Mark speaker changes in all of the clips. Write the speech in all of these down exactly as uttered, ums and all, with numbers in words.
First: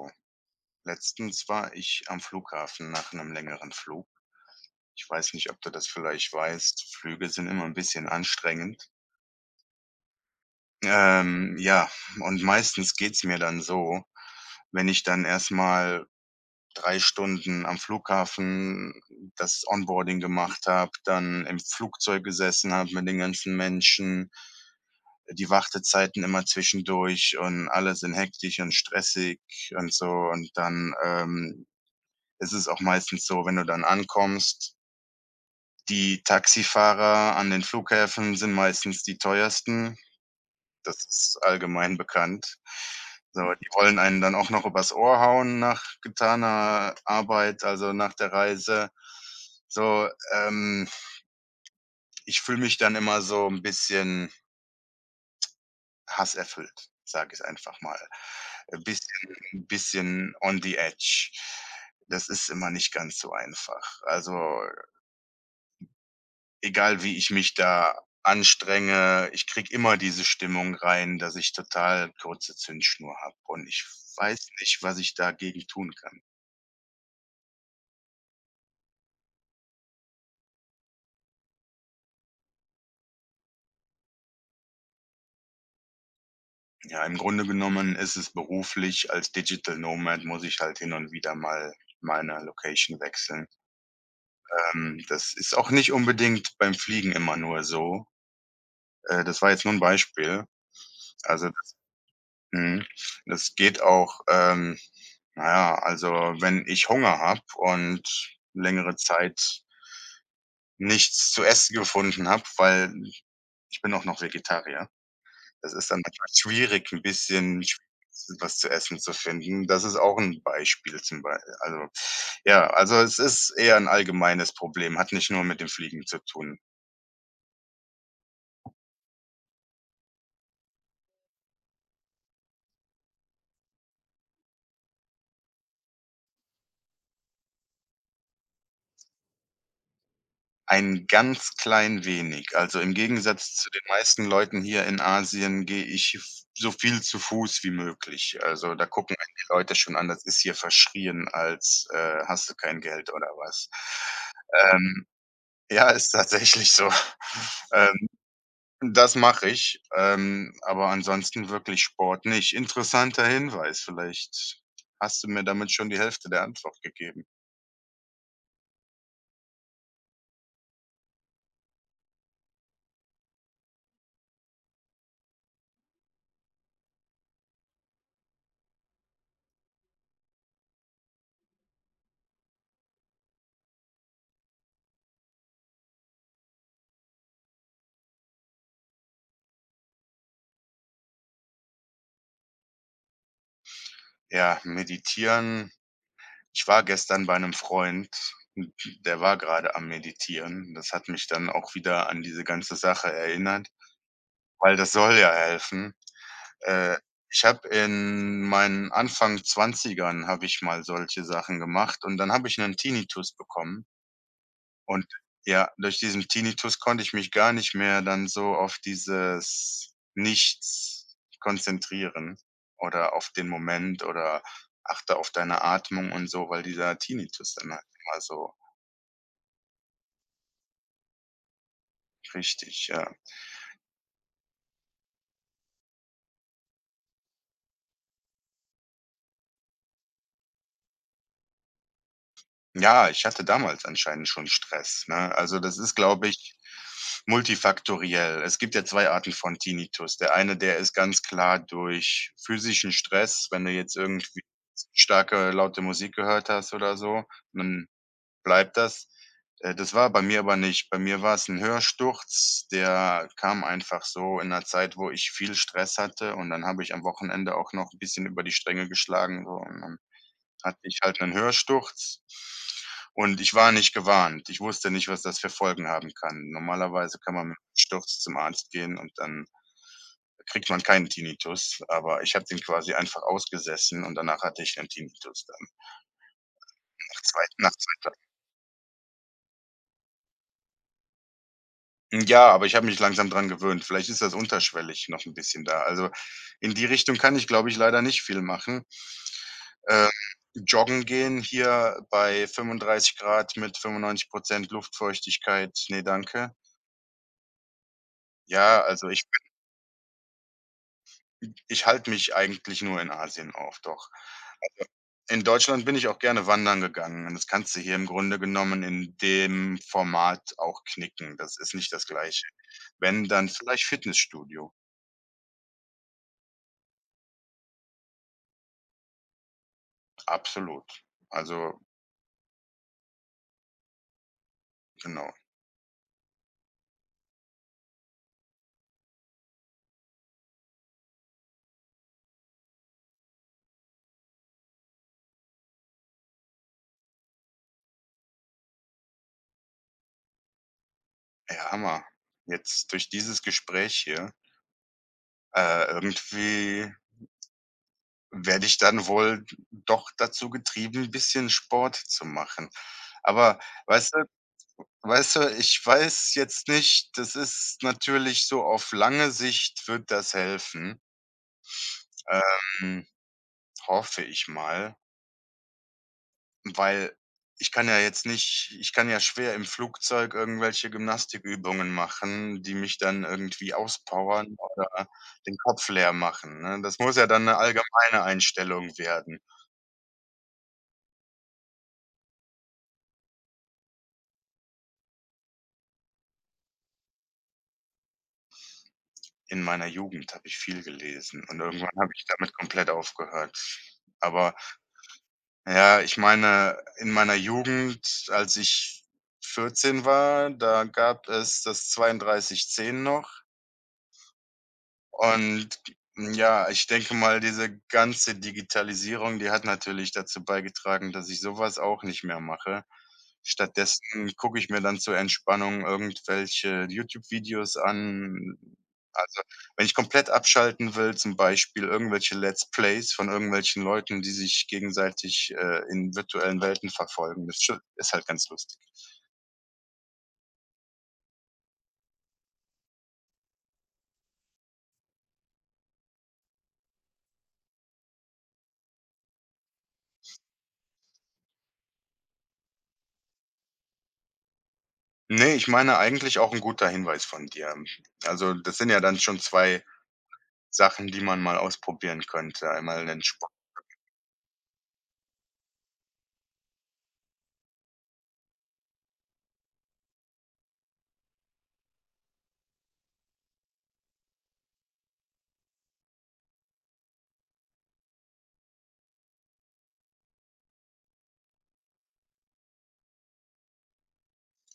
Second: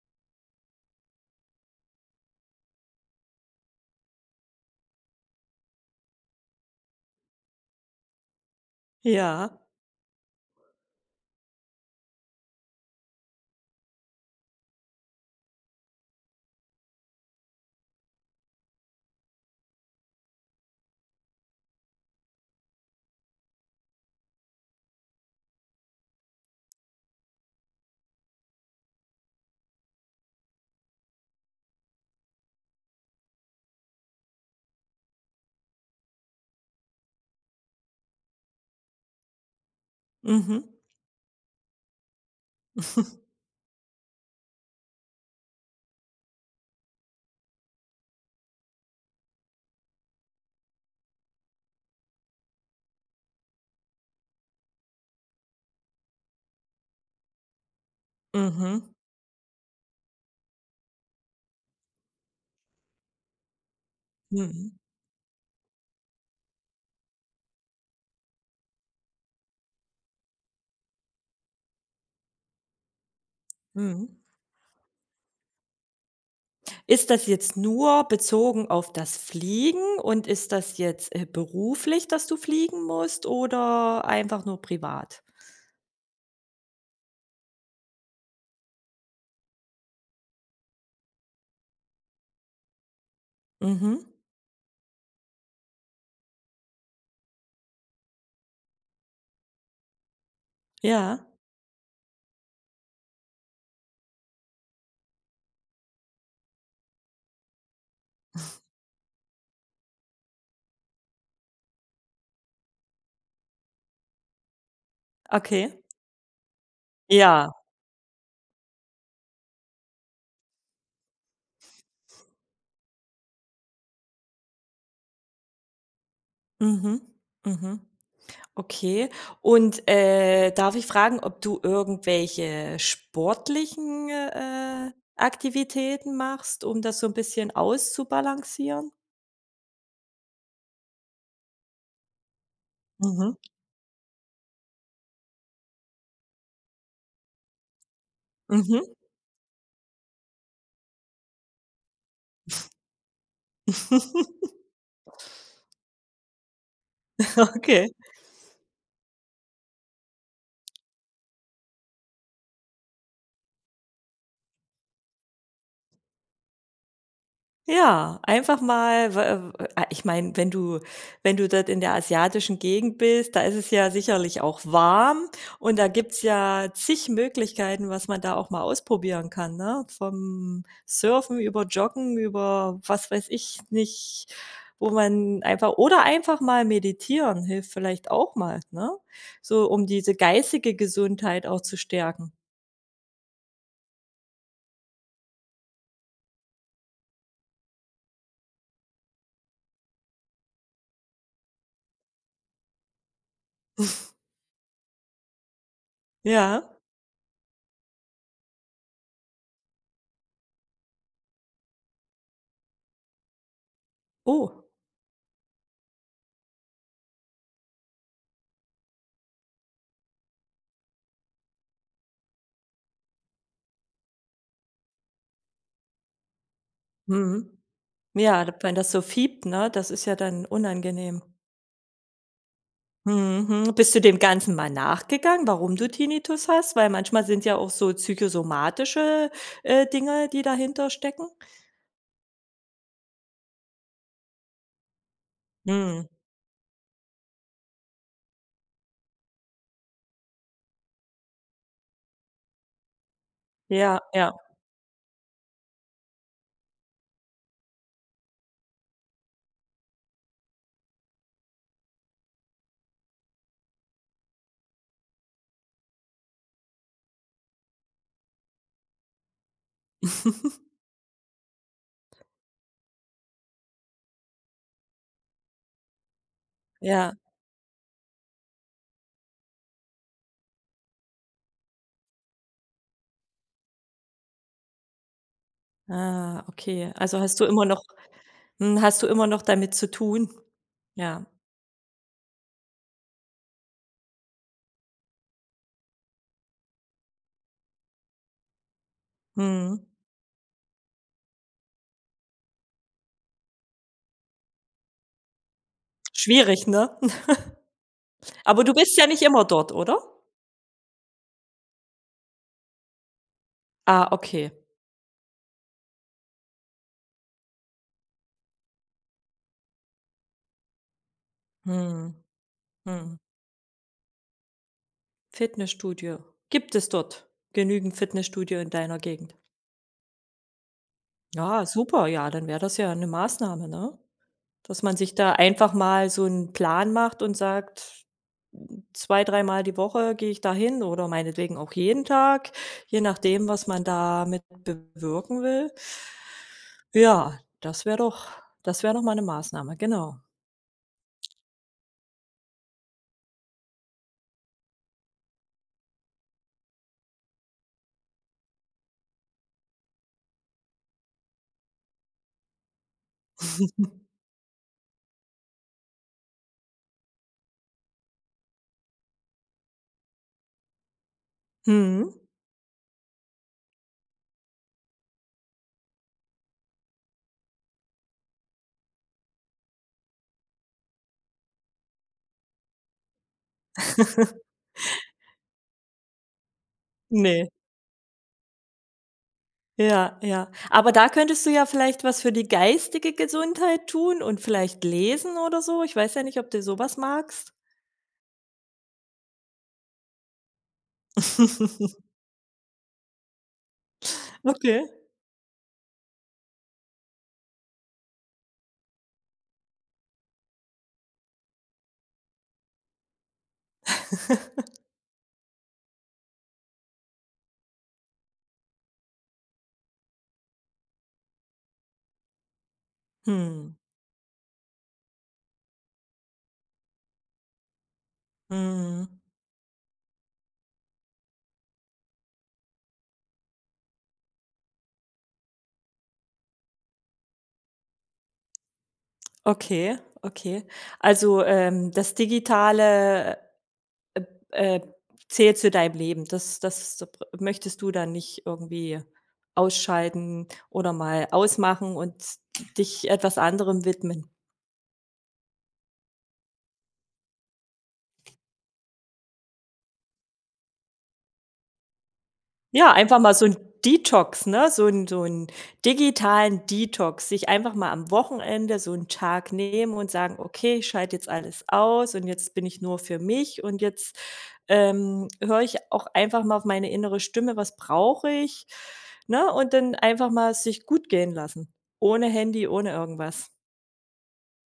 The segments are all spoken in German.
Speaker 1: Oh, letztens war ich am Flughafen nach einem längeren Flug. Ich weiß nicht, ob du das vielleicht weißt, Flüge sind immer ein bisschen anstrengend.
Speaker 2: Ja.
Speaker 1: Ähm, ja, und meistens geht's mir dann so, wenn ich dann erst mal drei Stunden am Flughafen das Onboarding gemacht habe, dann im Flugzeug gesessen habe mit den ganzen Menschen, die Wartezeiten immer zwischendurch und alle sind hektisch und stressig und so und dann, ähm ist es auch meistens so, wenn du dann ankommst, die Taxifahrer an den Flughäfen sind meistens die teuersten.
Speaker 2: Mhm.
Speaker 1: Das ist allgemein bekannt. So, die wollen einen dann auch noch übers Ohr hauen nach getaner Arbeit, also nach der Reise. So, ähm, ich fühle mich dann immer so ein bisschen hasserfüllt, sage ich einfach mal. Ein
Speaker 2: Mhm.
Speaker 1: bisschen ein bisschen on the edge. Das ist immer nicht ganz so einfach. Also
Speaker 2: Mhm.
Speaker 1: egal wie ich mich da anstrenge, ich kriege immer diese Stimmung rein, dass ich total kurze Zündschnur habe und ich
Speaker 2: Mhm.
Speaker 1: weiß nicht, was ich dagegen tun kann.
Speaker 2: Ist das jetzt nur bezogen auf das Fliegen und ist das jetzt, äh, beruflich, dass du fliegen musst oder einfach nur privat?
Speaker 1: Ja, im Grunde genommen ist es beruflich, als Digital Nomad muss ich halt hin und wieder mal meine Location wechseln.
Speaker 2: Mhm.
Speaker 1: Ähm, das ist auch nicht unbedingt beim Fliegen immer nur so. Äh, das war jetzt nur 'n Beispiel.
Speaker 2: Ja,
Speaker 1: Also, das mhm, das geht auch, ähm na ja, also, wenn ich Hunger habe und längere Zeit nichts zu essen gefunden habe, weil ich bin auch noch Vegetarier.
Speaker 2: okay.
Speaker 1: Das ist dann manchmal schwierig, ein
Speaker 2: Ja.
Speaker 1: bisschen schwierig, was zu essen zu finden. Das ist auch ein Beispiel zum Beispiel. Also, ja, also, es ist eher ein allgemeines Problem, hat nicht nur mit dem Fliegen zu tun.
Speaker 2: Mhm. Mhm. Okay. Und, äh, darf ich fragen, ob du irgendwelche sportlichen, äh, Aktivitäten machst, um das so ein bisschen auszubalancieren?
Speaker 1: Ein ganz klein wenig. Also, im
Speaker 2: Mhm.
Speaker 1: Gegensatz zu den meisten Leuten hier in Asien gehe ich f so viel zu Fuß wie möglich. Also, da
Speaker 2: Mhm.
Speaker 1: gucken einen die Leute schon an, das ist hier verschrien als, äh: „Hast du kein Geld oder was?“ Ähm, Ja, ist tatsächlich so.
Speaker 2: Okay.
Speaker 1: Ähm, das mache ich, ähm, aber ansonsten wirklich Sport nicht. Interessanter Hinweis, vielleicht hast du mir damit schon die Hälfte der Antwort gegeben.
Speaker 2: Ja, einfach mal w äh, ah, ich meine, wenn du wenn du dort in der asiatischen Gegend bist, da ist es ja sicherlich auch warm und da gibt's ja zig Möglichkeiten, was man da auch mal ausprobieren kann, ne? Vom Surfen über Joggen, über was weiß ich nicht, wo man einfach oder einfach mal meditieren hilft vielleicht auch mal, ne? So, um diese geistige Gesundheit auch zu stärken.
Speaker 1: Ja, meditieren. Ich war gestern bei einem Freund, hm, der war gerade am Meditieren. Das hat mich dann auch wieder an diese ganze Sache erinnert, weil das soll ja helfen.
Speaker 2: Ja.
Speaker 1: Äh, ich habe in meinen Anfang Zwanzigern habe ich mal solche Sachen gemacht und dann habe ich einen Tinnitus bekommen.
Speaker 2: Oh.
Speaker 1: Und ja, durch diesen Tinnitus konnte ich mich gar nicht mehr dann so auf dieses Nichts konzentrieren oder auf den Moment oder achte auf deine Atmung und so, weil dieser
Speaker 2: Mhm.
Speaker 1: Tinnitus dann halt immer
Speaker 2: Ja,
Speaker 1: so.
Speaker 2: d wenn das so fiebt, ne, das ist ja dann unangenehm.
Speaker 1: Richtig, ja.
Speaker 2: Mhm. Bist du dem Ganzen mal nachgegangen, warum du Tinnitus hast? Weil manchmal sind ja auch so psychosomatische, äh, Dinge, die dahinter stecken.
Speaker 1: Ja, ich hatte damals anscheinend schon Stress, ne? Also, das ist,
Speaker 2: Mhm.
Speaker 1: glaube ich, multifaktoriell. Es gibt ja zwei Arten von Tinnitus. Der eine, der ist ganz klar durch physischen Stress. Wenn du jetzt
Speaker 2: Ja, ja.
Speaker 1: irgendwie starke, laute Musik gehört hast oder so, dann bleibt das. Äh, das war bei mir aber nicht. Bei mir war es ein Hörsturz, der kam einfach so in 'ner Zeit, wo ich viel Stress hatte, und dann habe ich am Wochenende auch noch ein bisschen über die Stränge geschlagen, so hatte ich halt 'nen Hörsturz, und ich war nicht gewarnt. Ich wusste nicht, was das für Folgen haben kann.
Speaker 2: Ja.
Speaker 1: Normalerweise kann man mit 'nem Sturz zum Arzt gehen und dann kriegt man keinen Tinnitus, aber ich habe den quasi einfach ausgesessen und danach hatte ich 'nen Tinnitus dann
Speaker 2: Ah, okay. Also,
Speaker 1: nach
Speaker 2: hast du
Speaker 1: zwei
Speaker 2: immer
Speaker 1: nach
Speaker 2: noch
Speaker 1: zwei Tagen.
Speaker 2: hm, hast du immer noch damit zu tun? Ja.
Speaker 1: Ja, aber ich habe mich langsam dran gewöhnt. Vielleicht ist das unterschwellig noch 'n bisschen da. Also, in die Richtung kann ich, glaube ich, leider nicht viel machen.
Speaker 2: Mhm.
Speaker 1: Ähm, Joggen gehen hier bei fünfunddreißig Grad mit fünfundneunzig Luftfeuchtigkeit, ne, danke.
Speaker 2: Schwierig, ne? Aber du
Speaker 1: Ja,
Speaker 2: bist ja
Speaker 1: also
Speaker 2: nicht
Speaker 1: ich
Speaker 2: immer dort, oder?
Speaker 1: ich halte mich eigentlich nur in Asien auf, doch.
Speaker 2: Ah, okay.
Speaker 1: In Deutschland bin ich auch gerne wandern gegangen und das kannst du hier im Grunde genommen in dem Format auch knicken. Das ist nicht das
Speaker 2: Mhm.
Speaker 1: Gleiche.
Speaker 2: Mhm.
Speaker 1: Wenn, dann vielleicht Fitnessstudio.
Speaker 2: Fitnessstudio. Gibt es dort genügend Fitnessstudio in deiner Gegend?
Speaker 1: Absolut.
Speaker 2: Ja,
Speaker 1: Also,
Speaker 2: super, ja, dann wäre das ja eine Maßnahme, ne? Dass man sich da
Speaker 1: genau.
Speaker 2: einfach mal so einen Plan macht und sagt, hm, zwei dreimal die Woche gehe ich da hin oder meinetwegen auch jeden Tag, je nachdem, was man damit bewirken will. Ja, das wäre doch das wäre doch mal eine Maßnahme, genau.
Speaker 1: Ja, Hammer. Jetzt durch dieses Gespräch hier, äh, irgendwie werde ich dann wohl doch dazu getrieben, ein bisschen Sport zu machen. Aber weißt du weißt du, ich weiß jetzt nicht, das ist natürlich so, auf lange Sicht wird das helfen,
Speaker 2: Mhm.
Speaker 1: ähm, hoffe ich mal, weil ich kann ja jetzt nicht ich kann ja schwer im Flugzeug irgendwelche Gymnastikübungen machen, die mich dann irgendwie auspowern oder den Kopf leer machen, ne? Das muss ja dann
Speaker 2: Ne.
Speaker 1: eine allgemeine Einstellung werden.
Speaker 2: Ja, ja. Aber da könntest du ja vielleicht was für die geistige Gesundheit tun und vielleicht lesen oder so. Ich weiß ja nicht, ob du so was magst.
Speaker 1: In meiner Jugend habe ich viel gelesen und irgendwann habe ich damit komplett aufgehört. Aber
Speaker 2: Okay.
Speaker 1: ja, ich meine, in meiner Jugend, als ich vierzehn war, da gab es das zweiunddreißig zehn noch. Und hm, ja, ich denke mal, diese ganze Digitalisierung, die hat natürlich dazu beigetragen, dass ich sowas auch nicht mehr mache.
Speaker 2: Mhm,
Speaker 1: Stattdessen gucke ich mir dann zur Entspannung irgendwelche YouTube-Videos an.
Speaker 2: mhm.
Speaker 1: Also, wenn ich komplett abschalten will, zum Beispiel irgendwelche Let's Plays von irgendwelchen Leuten, die sich gegenseitig, äh, in virtuellen Welten verfolgen. Das sche ist halt ganz lustig.
Speaker 2: Okay, okay. Also, ähm, das Digitale, äh, zählt zu deinem Leben. Das das so pr möchtest du dann nicht irgendwie ausschalten oder mal ausmachen und dich etwas anderem widmen?
Speaker 1: Nee, ich meine, eigentlich auch ein guter Hinweis von dir. Also, das sind ja dann schon zwei Sachen, die man mal ausprobieren könnte.
Speaker 2: Ja,
Speaker 1: Einmal
Speaker 2: einfach
Speaker 1: den
Speaker 2: mal so
Speaker 1: Sport.
Speaker 2: 'n Detox, ne? So 'n so 'n digitalen Detox, sich einfach mal am Wochenende so 'n Tag nehmen und sagen: „Okay, ich schalte jetzt alles aus und jetzt bin ich nur für mich und jetzt, ähm, höre ich auch einfach mal auf meine innere Stimme, was brauche ich?“ Ne? Und dann einfach mal es sich gut gehen lassen, ohne Handy, ohne irgendwas.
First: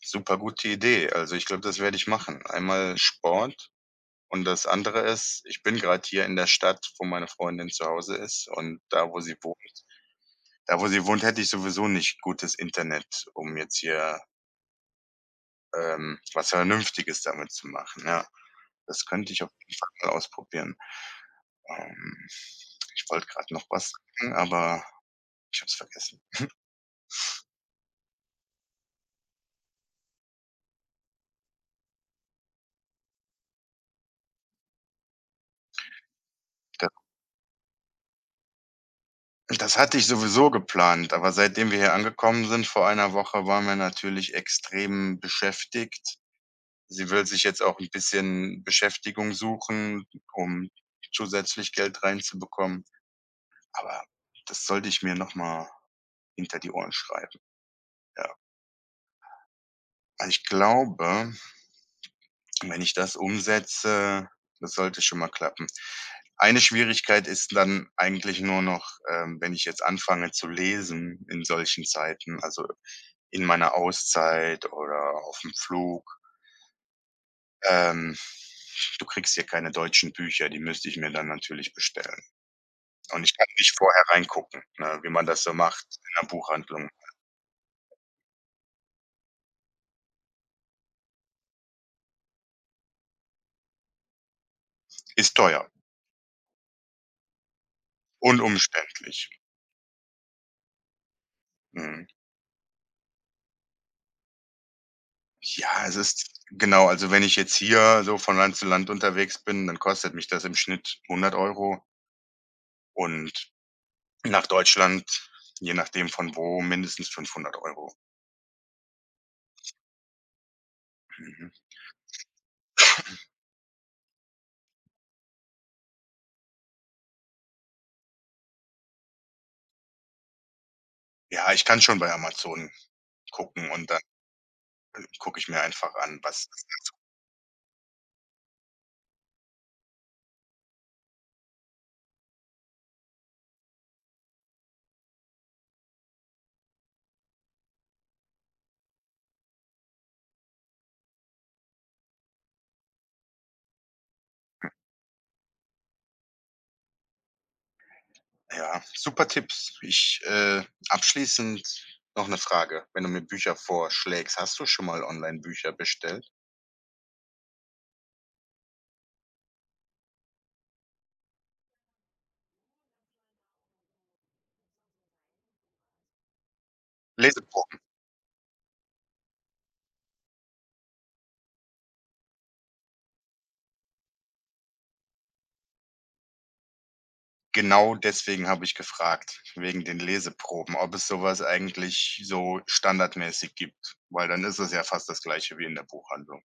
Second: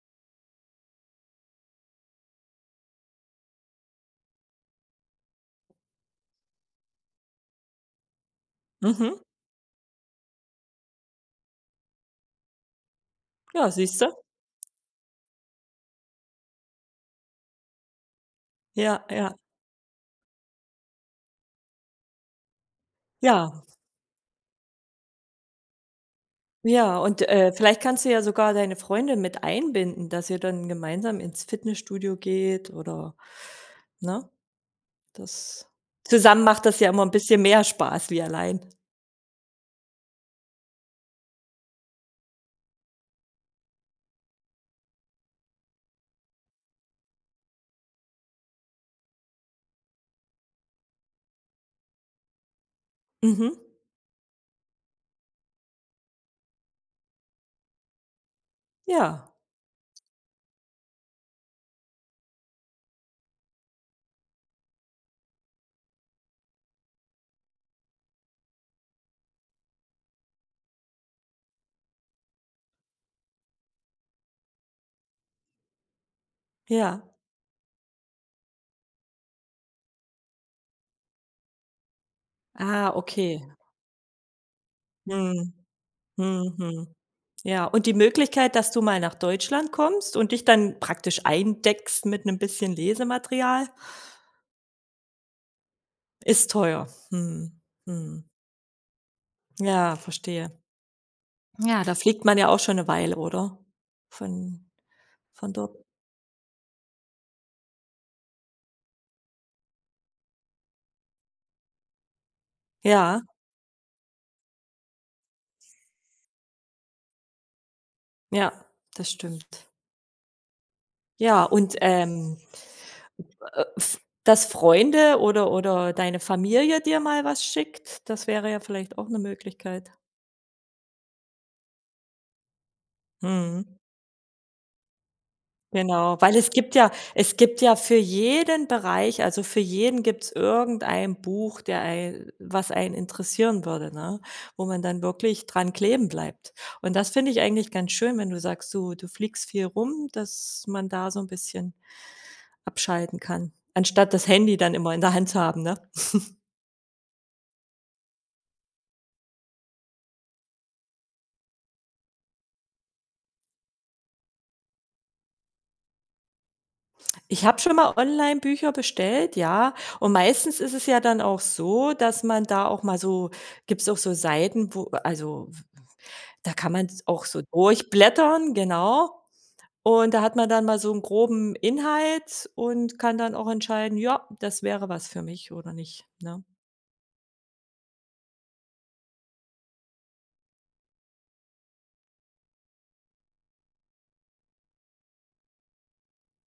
Speaker 1: Super gute Idee. Also, ich glaube, das werde ich machen. Einmal Sport, und das andere ist, ich bin gerade hier in der Stadt, wo meine Freundin zu Hause ist, und da, wo
Speaker 2: Mhm.
Speaker 1: sie wohnt da, wo sie wohnt, hätte ich sowieso nicht gutes Internet, um
Speaker 2: Ja,
Speaker 1: jetzt
Speaker 2: siehst du?
Speaker 1: hier, ähm, was Vernünftiges damit zu machen, ja. Das
Speaker 2: Ja,
Speaker 1: könnte
Speaker 2: ja,
Speaker 1: ich auf jeden Fall mal ausprobieren. Ähm, Ich wollte gerade
Speaker 2: ja.
Speaker 1: noch was sagen, aber ich habe es vergessen.
Speaker 2: Ja, und, äh, vielleicht kannst du ja sogar deine Freunde mit einbinden, dass ihr dann gemeinsam ins Fitnessstudio geht oder ne? Das zusammen macht das ja immer ein bisschen mehr Spaß wie allein.
Speaker 1: Das hatte ich sowieso geplant, aber seitdem wir hier angekommen sind vor einer Woche, waren wir natürlich extrem beschäftigt. Sie will sich jetzt auch ein bisschen Beschäftigung suchen, um zusätzlich Geld reinzubekommen,
Speaker 2: Mhm.
Speaker 1: aber das sollte ich mir noch mal hinter die Ohren schreiben, ja.
Speaker 2: Ja,
Speaker 1: Weil ich glaube, wenn ich das umsetze, das sollte schon mal klappen. Eine Schwierigkeit ist dann eigentlich nur noch, ähm, wenn ich jetzt anfange zu lesen in solchen Zeiten, also in meiner Auszeit oder auf dem Flug.
Speaker 2: ja.
Speaker 1: Ähm, Du kriegst hier keine deutschen Bücher, die müsste ich mir dann natürlich bestellen.
Speaker 2: Ah,
Speaker 1: Und ich
Speaker 2: okay.
Speaker 1: kann nicht vorher reingucken, ne, wie man das
Speaker 2: Mhm.
Speaker 1: so macht in 'ner
Speaker 2: Mhm, mhm.
Speaker 1: Buchhandlung.
Speaker 2: Ja, und die Möglichkeit, dass du mal nach Deutschland kommst und dich dann praktisch eindeckst mit einem bisschen Lesematerial,
Speaker 1: Ist teuer
Speaker 2: ist teuer. Mhm. Mhm.
Speaker 1: und umständlich.
Speaker 2: Ja, verstehe. Ja, da
Speaker 1: Mhm.
Speaker 2: fliegt man ja auch schon eine Weile, oder? Von Von dort
Speaker 1: Ja, es ist, genau, also wenn ich jetzt hier so von Land zu Land unterwegs bin, dann kostet mich das im Schnitt hundert Euro,
Speaker 2: ja,
Speaker 1: und nach Deutschland, je nachdem von wo, mindestens fünfhundert Euro.
Speaker 2: ja, das stimmt. Ja,
Speaker 1: Mhm.
Speaker 2: und, ähm, äh, f dass Freunde oder oder deine Familie dir mal was schickt, das wäre ja vielleicht auch eine Möglichkeit.
Speaker 1: Ja, ich kann schon bei Amazon
Speaker 2: Mhm.
Speaker 1: gucken und dann gucke ich mir einfach
Speaker 2: Genau,
Speaker 1: an,
Speaker 2: weil
Speaker 1: was.
Speaker 2: es gibt ja es gibt ja für jeden Bereich, also für jeden gibt's irgendein Buch, der ei was einen interessieren würde, ne, wo man dann wirklich dran kleben bleibt. Und das finde ich eigentlich ganz schön, wenn du sagst, du du fliegst viel rum, dass man da so ein bisschen abschalten kann, anstatt das Handy dann immer in der Hand zu haben, ne?
Speaker 1: Ja, super Tipps. Ich, äh abschließend noch eine Frage, wenn du mir Bücher vorschlägst, hast du schon mal Online-Bücher bestellt?
Speaker 2: Ich habe schon mal Online-Bücher bestellt, ja, und meistens ist es ja dann auch so, dass man da auch mal so gibt's auch so Seiten, wo also, da kann man auch so
Speaker 1: Leseproben.
Speaker 2: durchblättern, genau. Und da hat man dann mal so 'n groben Inhalt und kann dann auch entscheiden: „Ja, das wäre was für mich oder nicht“, ne?
Speaker 1: Genau deswegen habe ich gefragt, wegen den Leseproben, ob es sowas eigentlich so standardmäßig gibt, weil dann ist es ja fast das Gleiche wie in der Buchhandlung.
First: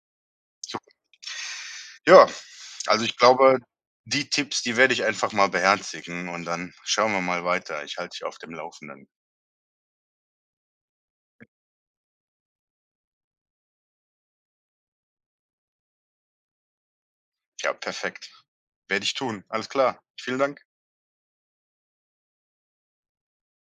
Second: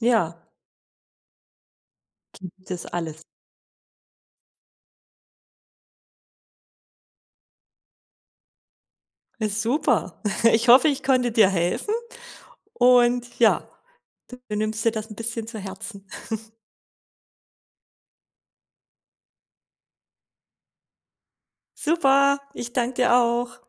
Speaker 2: Ja,
Speaker 1: Sup Ja,
Speaker 2: gibt es
Speaker 1: also ich
Speaker 2: alles.
Speaker 1: glaube, die Tipps, die werde ich einfach mal beherzigen und dann schauen wir mal weiter. Ich halte dich auf dem Laufenden.
Speaker 2: Ist super. Ich hoffe, ich konnte dir helfen und ja, du nimmst dir das 'n bisschen zu Herzen.
Speaker 1: Ja, perfekt. Werde ich tun. Alles klar. Vielen Dank.
Speaker 2: Super, ich danke dir auch.